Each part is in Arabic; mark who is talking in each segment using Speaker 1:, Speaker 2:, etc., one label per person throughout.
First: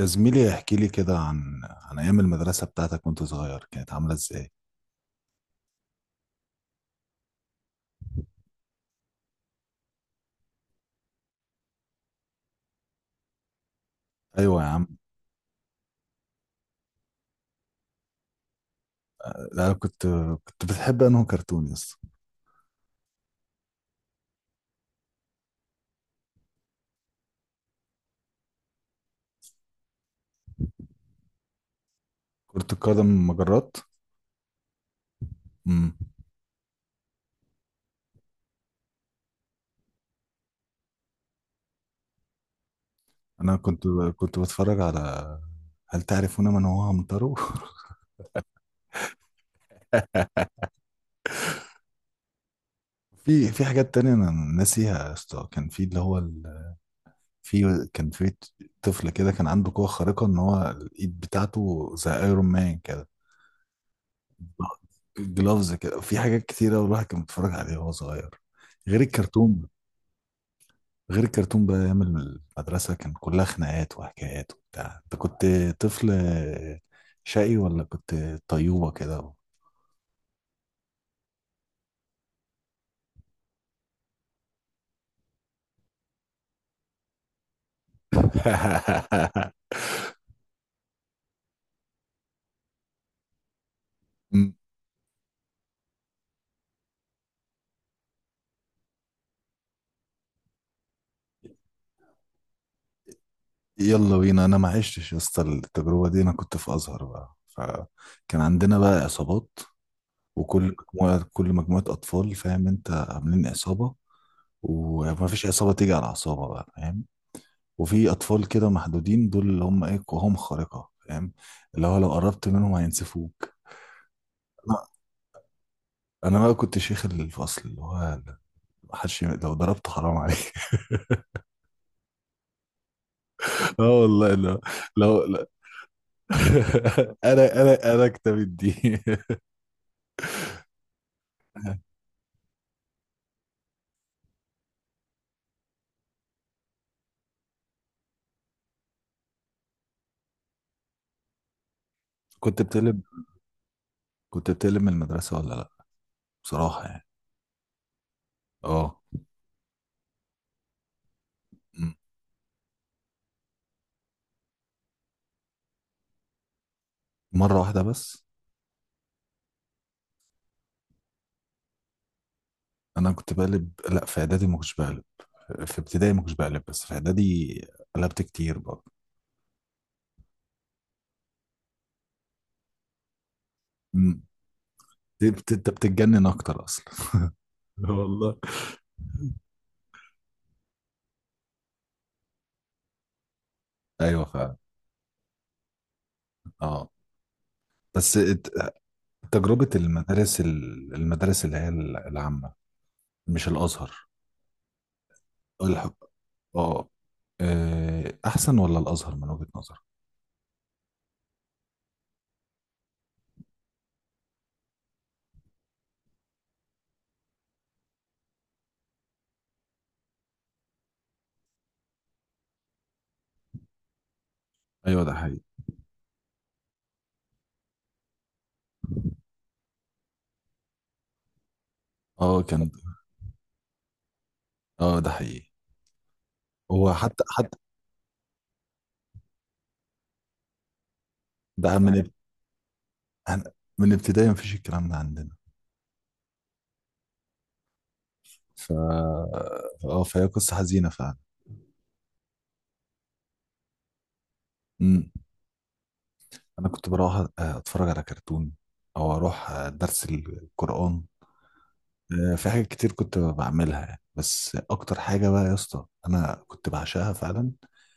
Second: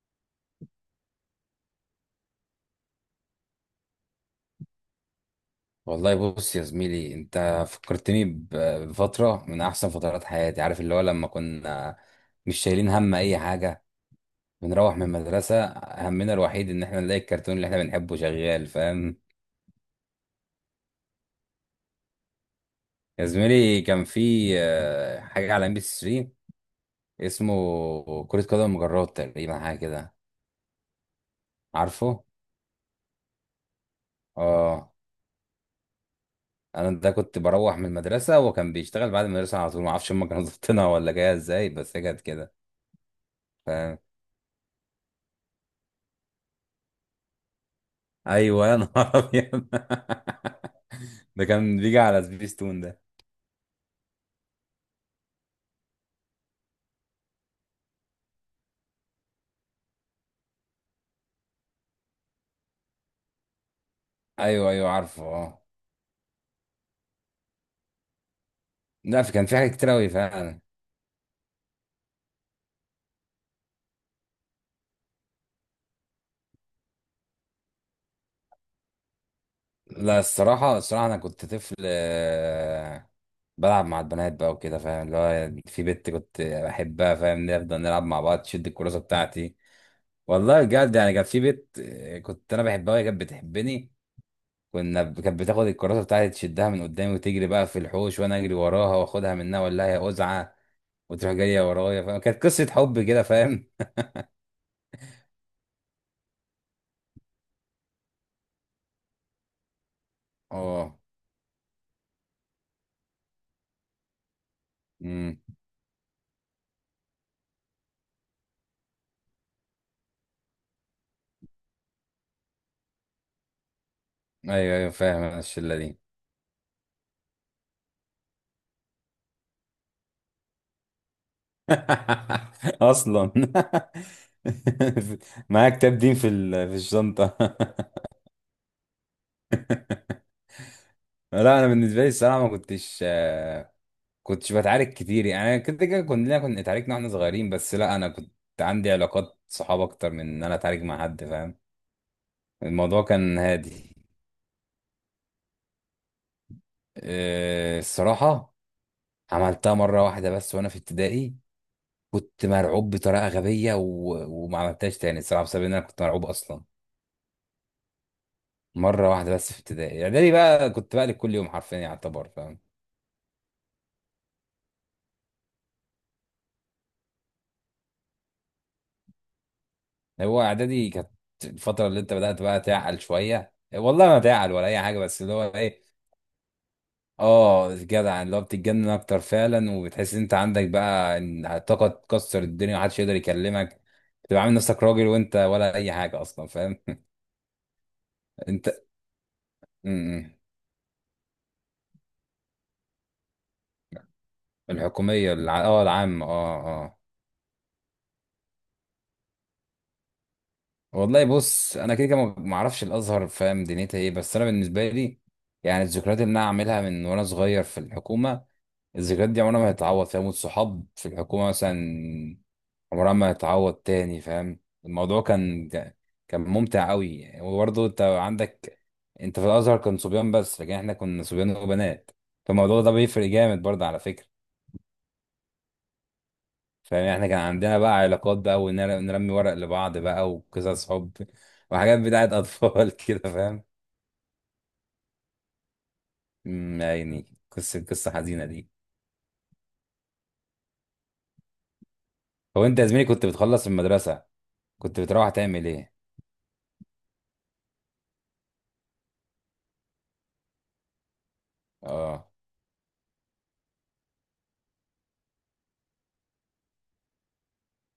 Speaker 1: يا زميلي، احكي لي كده عن ايام المدرسه بتاعتك وانت صغير، كانت عامله ازاي؟
Speaker 2: والله بص يا زميلي، انت فكرتني بفترة من احسن فترات حياتي. عارف اللي هو لما كنا مش شايلين هم اي حاجة،
Speaker 1: ايوه يا عم.
Speaker 2: بنروح من المدرسة همنا الوحيد ان احنا نلاقي الكرتون اللي احنا بنحبه شغال؟ فاهم
Speaker 1: لا، كنت بتحب انه كرتون يا اسطى؟
Speaker 2: يا زميلي، كان في حاجة على ام بي 3 اسمه كرة قدم مجرات، تقريبا حاجة كده. عارفه؟
Speaker 1: كرة القدم مجرات.
Speaker 2: اه،
Speaker 1: امم.
Speaker 2: انا ده كنت بروح من المدرسة وكان بيشتغل بعد المدرسة على طول. ما اعرفش هم كانوا ظابطينها ولا جاية ازاي، بس هي كانت كده.
Speaker 1: انا كنت بتفرج على هل تعرفون من هو عمترو.
Speaker 2: ايوه يا نهار ابيض، ده كان بيجي على سبيستون ده.
Speaker 1: في حاجات تانية انا ناسيها يا اسطى، كان في اللي هو ال... في كان في طفل كده كان عنده قوه خارقه ان هو الايد بتاعته زي ايرون مان كده،
Speaker 2: ايوه ايوه عارفه اه.
Speaker 1: جلوفز كده. في حاجات كتيرة والواحد كان بيتفرج عليها وهو صغير، غير
Speaker 2: لا كان في
Speaker 1: الكرتون.
Speaker 2: حاجات كتير قوي فعلا.
Speaker 1: غير الكرتون بقى، ايام المدرسه كان كلها خناقات وحكايات وبتاع. انت كنت طفل شقي ولا كنت طيوبه كده؟
Speaker 2: لا الصراحه الصراحه انا كنت طفل، بلعب مع البنات بقى وكده. فاهم اللي هو في بنت كنت بحبها؟ فاهم، نفضل نلعب مع بعض، تشد الكراسه بتاعتي. والله بجد يعني كان في بنت كنت انا بحبها وهي كانت بتحبني.
Speaker 1: م.
Speaker 2: كانت بتاخد الكراسه بتاعتي تشدها من قدامي وتجري بقى في الحوش، وانا اجري وراها واخدها منها، ولا هي قزعه وتروح جايه ورايا. فاهم، كانت قصه حب كده؟ فاهم.
Speaker 1: يلا بينا، انا ما عشتش يا اسطى التجربه دي. انا كنت في ازهر بقى، فكان عندنا بقى عصابات، وكل
Speaker 2: اه.
Speaker 1: مجموعه كل مجموعه اطفال فاهم انت، عاملين عصابه. وما
Speaker 2: امم.
Speaker 1: فيش عصابه تيجي على عصابه بقى فاهم. وفي اطفال كده محدودين، دول اللي هم ايه، قواهم خارقه فاهم، اللي هو لو قربت منهم هينسفوك.
Speaker 2: ايوه ايوه فاهم، أنا الشله دي.
Speaker 1: انا بقى كنت شيخ الفصل، اللي هو لو ضربته حرام عليك.
Speaker 2: اصلا
Speaker 1: اه والله، لو لا.
Speaker 2: معايا كتاب دين في في الشنطه.
Speaker 1: انا انا انا كتاب الدين.
Speaker 2: لا انا بالنسبه لي الصراحه ما كنتش، كنتش بتعارك كتير يعني. انا كنت كده، كنا اتعاركنا واحنا صغيرين، بس لا انا كنت عندي علاقات صحاب اكتر من ان انا اتعارك مع حد. فاهم،
Speaker 1: كنت بتقلب
Speaker 2: الموضوع كان هادي.
Speaker 1: كنت بتقلب من المدرسة ولا لا، بصراحة يعني؟
Speaker 2: الصراحه
Speaker 1: اه.
Speaker 2: عملتها مره واحده بس وانا في ابتدائي.
Speaker 1: م.
Speaker 2: كنت مرعوب بطريقه غبيه وما عملتهاش تاني الصراحه، بسبب ان انا كنت مرعوب اصلا.
Speaker 1: مرة واحدة بس.
Speaker 2: مره واحده بس في ابتدائي. اعدادي بقى كنت بقلب كل يوم حرفيا يعتبر. فاهم،
Speaker 1: انا كنت بقلب، لا في اعدادي ما كنتش بقلب، في ابتدائي ما كنتش بقلب، بس في اعدادي قلبت كتير برضه.
Speaker 2: هو اعدادي كانت الفتره اللي انت بدات بقى تعقل شويه. والله ما
Speaker 1: م.
Speaker 2: تعقل ولا اي حاجه، بس اللي هو
Speaker 1: انت
Speaker 2: ايه،
Speaker 1: بتتجنن اكتر اصلا.
Speaker 2: اه جدع،
Speaker 1: والله
Speaker 2: اللي هو بتتجنن اكتر فعلا. وبتحس ان انت عندك بقى إن طاقه تكسر الدنيا، محدش يقدر يكلمك.
Speaker 1: ايوه
Speaker 2: بتبقى عامل
Speaker 1: فعلا.
Speaker 2: نفسك راجل وانت ولا اي حاجه اصلا،
Speaker 1: اه،
Speaker 2: فاهم؟
Speaker 1: بس
Speaker 2: انت
Speaker 1: تجربة
Speaker 2: م- م.
Speaker 1: المدارس المدارس اللي هي العامة، مش الأزهر.
Speaker 2: الحكوميه اه،
Speaker 1: الح...
Speaker 2: العامه، اه
Speaker 1: اه
Speaker 2: اه.
Speaker 1: آه، أحسن ولا الأزهر من وجهة نظرك؟
Speaker 2: والله بص، انا كده كده ما اعرفش الازهر فاهم دنيتها ايه، بس انا بالنسبه لي يعني الذكريات اللي انا عاملها من وانا صغير في الحكومه، الذكريات دي عمرها ما هتتعوض. فاهم، والصحاب في الحكومه مثلا عمرها ما هتتعوض تاني. فاهم،
Speaker 1: أيوه، ده
Speaker 2: الموضوع
Speaker 1: حقيقي.
Speaker 2: كان كان ممتع قوي. وبرضه انت عندك، انت في الازهر كان صبيان بس، لكن احنا كنا صبيان وبنات،
Speaker 1: اه كان.
Speaker 2: فالموضوع ده بيفرق جامد برضه على فكره.
Speaker 1: اه، ده حقيقي. هو
Speaker 2: فاهم،
Speaker 1: حتى
Speaker 2: احنا كان
Speaker 1: حتى
Speaker 2: عندنا بقى علاقات بقى، ونرمي ورق لبعض بقى، وقصص حب
Speaker 1: ده من
Speaker 2: وحاجات
Speaker 1: اب-
Speaker 2: بتاعت اطفال كده.
Speaker 1: هن-
Speaker 2: فاهم،
Speaker 1: من ابتدائي مفيش الكلام ده عندنا.
Speaker 2: أمم، يا عيني، قصه قصه حزينه دي.
Speaker 1: ف اه فهي قصة حزينة فعلا.
Speaker 2: هو انت يا زميلي كنت بتخلص المدرسه كنت
Speaker 1: امم.
Speaker 2: بتروح تعمل ايه؟
Speaker 1: أنا كنت بروح، أتفرج على كرتون، أو أروح درس القرآن.
Speaker 2: اه.
Speaker 1: في حاجات كتير كنت بعملها يعني، بس اكتر حاجه بقى يا اسطى انا كنت بعشقها فعلا.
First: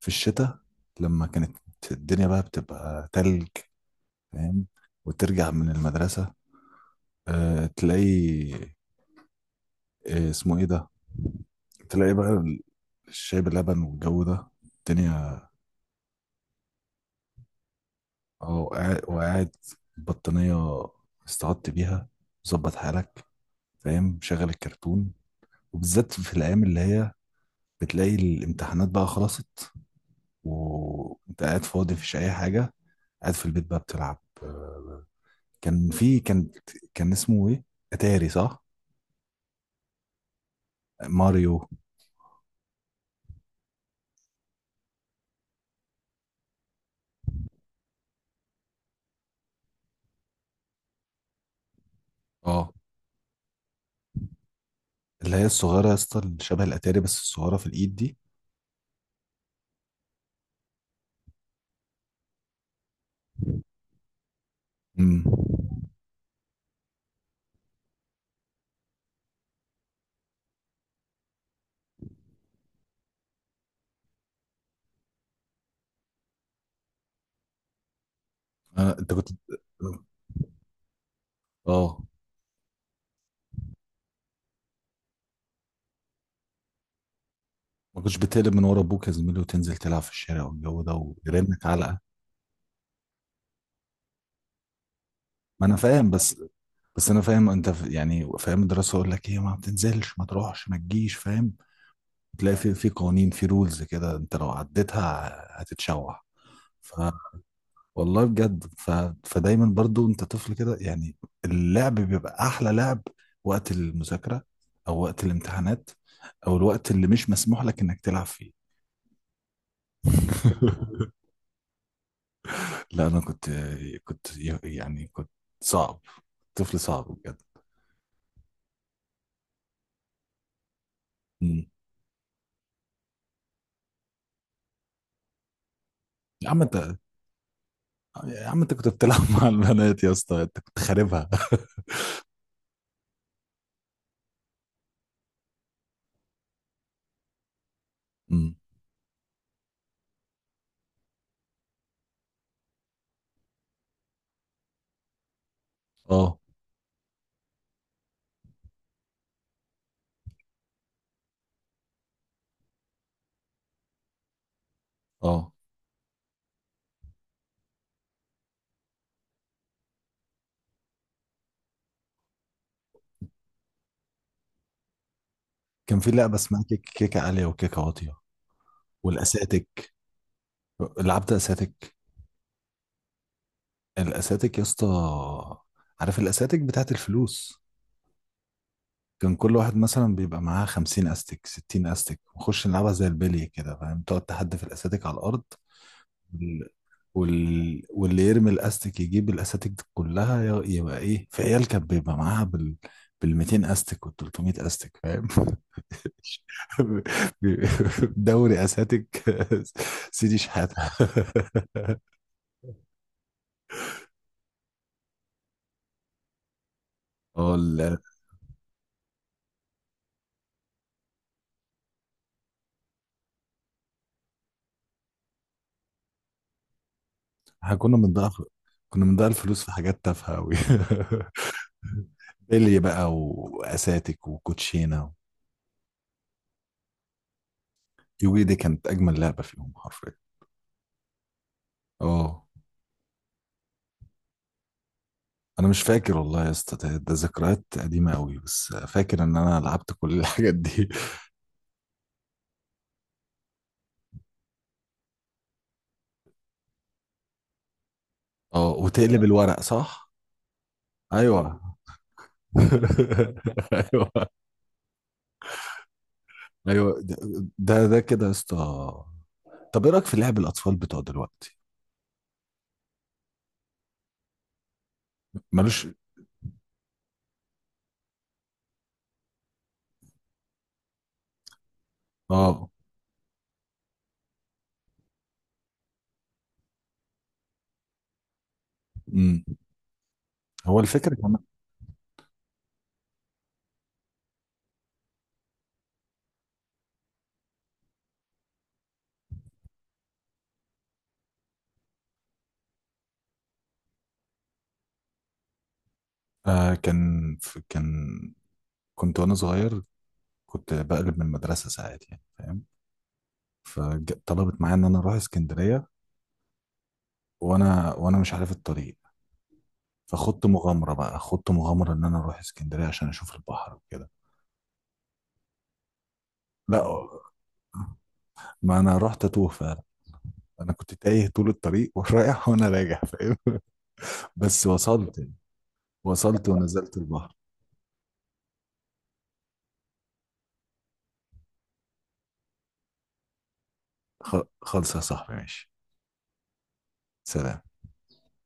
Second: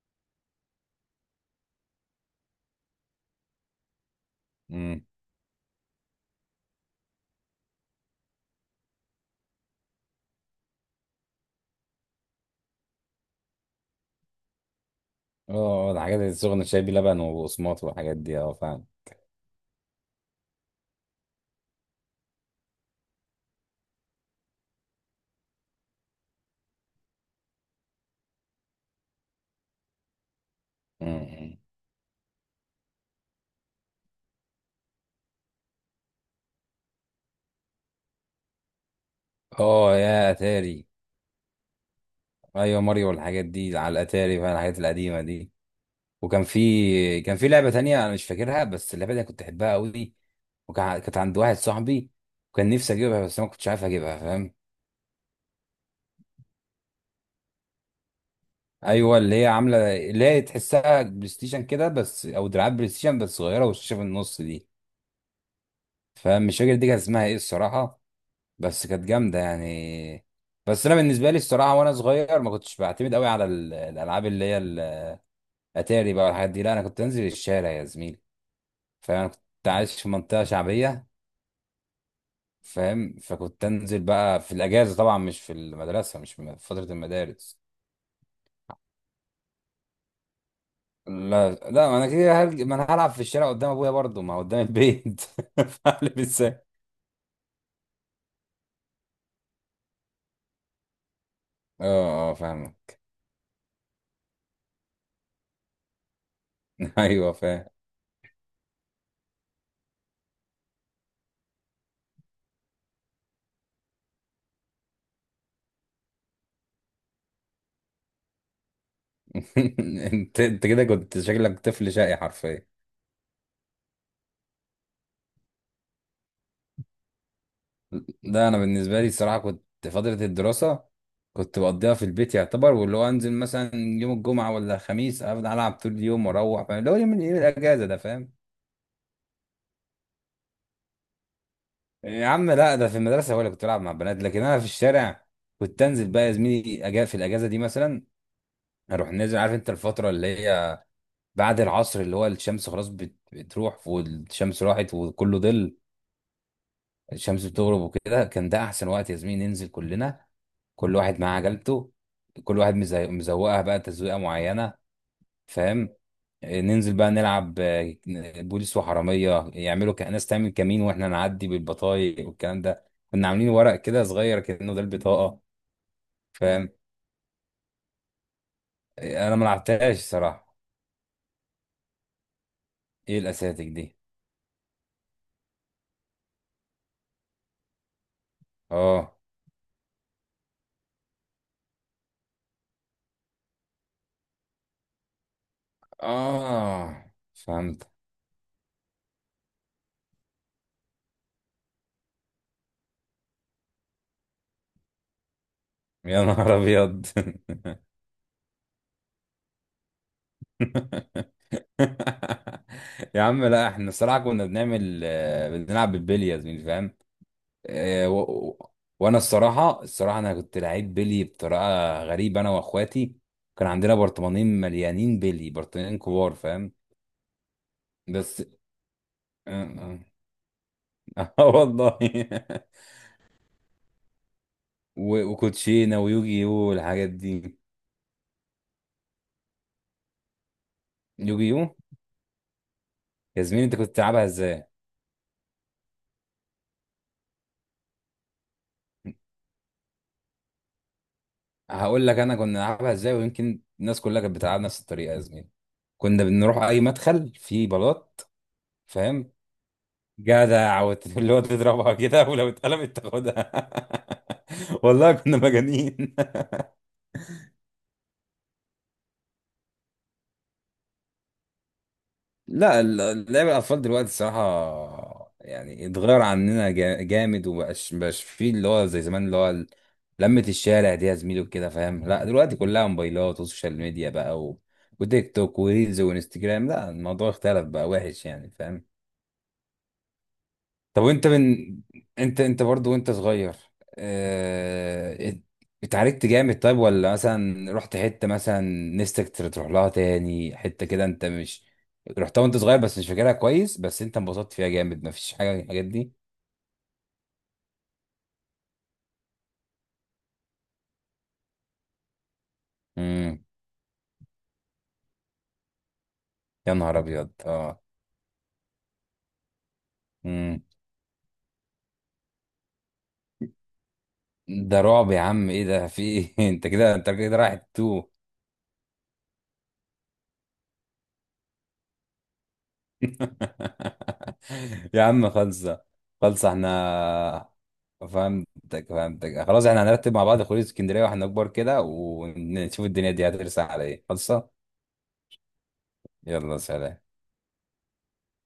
Speaker 1: في الشتاء، لما كانت الدنيا بقى بتبقى تلج فاهم،
Speaker 2: امم.
Speaker 1: وترجع من المدرسه، تلاقي، اسمه ايه ده، تلاقي بقى الشاي بلبن والجو ده الدنيا.
Speaker 2: اه، الحاجات اللي السخنه شاي بلبن وبقسماط والحاجات دي، اه
Speaker 1: اه،
Speaker 2: فاهم.
Speaker 1: وقاعد وقاعد، البطانية استعدت بيها، ظبط حالك فاهم، شغل الكرتون. وبالذات في الأيام اللي هي بتلاقي الامتحانات بقى خلصت،
Speaker 2: أمم.
Speaker 1: وانت
Speaker 2: امم.
Speaker 1: قاعد فاضي مفيش اي حاجه. قاعد في البيت بقى بتلعب. آه، كان في كان كان اسمه ايه، اتاري صح،
Speaker 2: اه يا اتاري.
Speaker 1: ماريو.
Speaker 2: ايوه ماريو والحاجات دي على الاتاري بقى، الحاجات القديمه دي. وكان في كان في لعبه تانية انا مش فاكرها، بس اللعبه دي أنا كنت احبها قوي. وكان كانت عند واحد صاحبي، وكان
Speaker 1: اه،
Speaker 2: نفسي اجيبها بس أنا ما كنتش عارف اجيبها، فاهم.
Speaker 1: اللي هي الصغيره يا اسطى، اللي شبه الاتاري بس الصغيره في الايد دي.
Speaker 2: ايوه اللي هي عامله اللي هي تحسها بلاي ستيشن كده، بس او دراعات بلاي ستيشن بس صغيره، والشاشه في النص دي.
Speaker 1: امم.
Speaker 2: فمش فاكر دي كانت اسمها ايه الصراحه، بس كانت جامده يعني. بس انا بالنسبه لي الصراحه وانا صغير ما كنتش بعتمد قوي على الالعاب اللي هي الاتاري بقى والحاجات دي. لا انا كنت انزل الشارع يا زميلي.
Speaker 1: آه انت
Speaker 2: فانا
Speaker 1: كنت
Speaker 2: كنت عايش في منطقه شعبيه،
Speaker 1: اه
Speaker 2: فاهم. فكنت انزل بقى في الاجازه طبعا، مش في المدرسه مش في فتره المدارس.
Speaker 1: ما كنتش بتقلب من ورا ابوك يا زميلي، وتنزل تلعب في الشارع والجو ده،
Speaker 2: لا
Speaker 1: ويرنك
Speaker 2: لا، ما
Speaker 1: علقه.
Speaker 2: انا كده ما انا هلعب في الشارع قدام ابويا برضه، ما هو قدام البيت،
Speaker 1: ما انا فاهم،
Speaker 2: فاعمل
Speaker 1: بس
Speaker 2: ازاي.
Speaker 1: بس انا فاهم، انت يعني فاهم الدراسه، اقول لك ايه، ما بتنزلش ما تروحش ما تجيش فاهم.
Speaker 2: اه اه
Speaker 1: تلاقي في
Speaker 2: فاهمك.
Speaker 1: قوانين، في رولز كده، انت لو عديتها هتتشوح. ف
Speaker 2: ايوه فاهم.
Speaker 1: والله بجد. فدايما برضو انت طفل كده يعني، اللعب بيبقى احلى لعب وقت المذاكرة، او وقت الامتحانات، او الوقت اللي مش مسموح لك انك تلعب فيه.
Speaker 2: انت انت كده كنت شكلك طفل شقي حرفيا.
Speaker 1: لا انا كنت كنت صعب، طفل صعب بجد.
Speaker 2: لا انا بالنسبه لي الصراحه كنت فتره الدراسه كنت
Speaker 1: مم.
Speaker 2: بقضيها في البيت يعتبر، واللي هو انزل مثلا يوم الجمعه ولا الخميس، افضل العب طول اليوم
Speaker 1: يا عم
Speaker 2: واروح. فاهم، اللي
Speaker 1: انت
Speaker 2: هو يوم يوم الاجازه ده؟ فاهم،
Speaker 1: يا عم انت كنت بتلعب مع البنات يا اسطى، انت كنت خاربها.
Speaker 2: يا عم لا ده في المدرسه هو اللي كنت بلعب مع البنات، لكن انا في الشارع كنت انزل بقى يا زميلي أجا في الاجازه دي مثلا.
Speaker 1: مم.
Speaker 2: اروح نازل، عارف انت الفتره اللي هي بعد العصر، اللي هو الشمس خلاص بتروح، والشمس راحت وكله ظل.
Speaker 1: اه،
Speaker 2: الشمس بتغرب وكده، كان ده احسن وقت يا زميلي، ننزل كلنا، كل واحد معاه عجلته، كل واحد مزوقها بقى تزويقه معينه،
Speaker 1: اه.
Speaker 2: فاهم. ننزل بقى نلعب، بوليس وحراميه، يعملوا ناس تعمل كمين واحنا نعدي بالبطايق والكلام ده. كنا عاملين ورق كده صغير كأنه ده البطاقه.
Speaker 1: كان في لعبه اسمها
Speaker 2: فاهم،
Speaker 1: كيكه عاليه وكيكه واطيه.
Speaker 2: انا ما
Speaker 1: والاساتك،
Speaker 2: لعبتهاش صراحه.
Speaker 1: لعبت اساتك.
Speaker 2: ايه الاساتك دي؟
Speaker 1: الاساتك يا اسطى، عارف الاساتك بتاعت الفلوس؟
Speaker 2: اه
Speaker 1: كان كل واحد مثلا بيبقى معاه 50 استك، 60 استك، ونخش نلعبها زي البلي كده فاهم، تقعد تحدف الاساتك على الارض. وال...
Speaker 2: اه فهمت.
Speaker 1: واللي يرمي الاستك يجيب الاساتك دي كلها، يبقى ايه، في عيال كانت بيبقى معاها بال 200 استك وال 300 استك فاهم.
Speaker 2: يا نهار ابيض.
Speaker 1: دوري اساتك. سيدي شحاته.
Speaker 2: يا عم لا احنا الصراحه كنا بنعمل، بنلعب بالبلياز، فاهم.
Speaker 1: اه،
Speaker 2: آه، و... و- وانا الصراحه الصراحه انا كنت لعيب بيلي بطريقه غريبه، انا واخواتي كان عندنا برطمانين مليانين بيلي، برطمانين كبار، فاهم.
Speaker 1: احنا
Speaker 2: بس
Speaker 1: كنا بنضيع
Speaker 2: اه.
Speaker 1: الفلوس في حاجات تافهة أوي.
Speaker 2: والله.
Speaker 1: بيلي بقى وأساتك وكوتشينة.
Speaker 2: وكوتشينه ويوجي يو والحاجات دي.
Speaker 1: يوجي دي كانت أجمل لعبة فيهم حرفيا.
Speaker 2: يوجي يو،
Speaker 1: اه،
Speaker 2: يا زميلي انت كنت بتلعبها ازاي؟
Speaker 1: أنا مش فاكر والله يا اسطى، ده ذكريات قديمة أوي، بس فاكر إن أنا لعبت كل الحاجات دي.
Speaker 2: هقول لك انا كنا بنلعبها ازاي، ويمكن الناس كلها كانت بتلعب نفس الطريقه يا زميلي. كنا بنروح اي مدخل فيه بلاط،
Speaker 1: اه، وتقلب
Speaker 2: فاهم.
Speaker 1: الورق صح؟
Speaker 2: جدع، اللي هو
Speaker 1: أيوه.
Speaker 2: تضربها كده، ولو اتقلبت تاخدها.
Speaker 1: أيوه،
Speaker 2: والله كنا مجانين.
Speaker 1: أيوه. ده كده يا اسطى. طب، إيه رأيك في لعب الأطفال بتوع دلوقتي؟
Speaker 2: لا لعب الاطفال دلوقتي الصراحه
Speaker 1: ملوش.
Speaker 2: يعني اتغير عننا جامد، ومبقاش مبقاش فيه اللي هو زي زمان، اللي هو لمة الشارع دي يا زميلي وكده. فاهم، لا دلوقتي
Speaker 1: اه.
Speaker 2: كلها موبايلات وسوشيال ميديا بقى وتيك توك وريلز وانستجرام. لا الموضوع اختلف بقى وحش يعني، فاهم.
Speaker 1: امم. هو
Speaker 2: طب
Speaker 1: الفكرة.
Speaker 2: وانت انت انت برضو وانت صغير، اه... ات- اتعاركت جامد طيب؟ ولا مثلا رحت حتة مثلا نفسك تروح لها تاني، حتة كده انت مش رحتها وانت صغير بس مش فاكرها كويس، بس انت انبسطت فيها جامد، مفيش حاجة من الحاجات دي؟
Speaker 1: آه، كان كان كنت وانا صغير، كنت بقلب من المدرسه ساعات يعني فاهم.
Speaker 2: امم.
Speaker 1: فطلبت معايا ان انا اروح اسكندريه.
Speaker 2: يا نهار ابيض اه.
Speaker 1: وانا مش عارف الطريق. فخدت
Speaker 2: امم.
Speaker 1: مغامره بقى، خدت مغامره ان انا اروح اسكندريه عشان اشوف البحر وكده.
Speaker 2: ده رعب يا عم، ايه ده، في ايه؟ انت كده
Speaker 1: لا،
Speaker 2: انت كده رايح تو.
Speaker 1: ما انا رحت اتوه فعلا. انا كنت تايه طول الطريق، ورايح وانا راجع فاهم. بس
Speaker 2: يا عم خلصة.
Speaker 1: وصلت
Speaker 2: خلصة
Speaker 1: ونزلت البحر.
Speaker 2: احنا، فهمتك فهمتك خلاص، احنا هنرتب مع بعض خروج اسكندرية واحنا كبار كده، ونشوف الدنيا دي هترسى على ايه. خلصة.
Speaker 1: خلص يا صاحبي، ماشي.
Speaker 2: يلا سلام.
Speaker 1: سلام.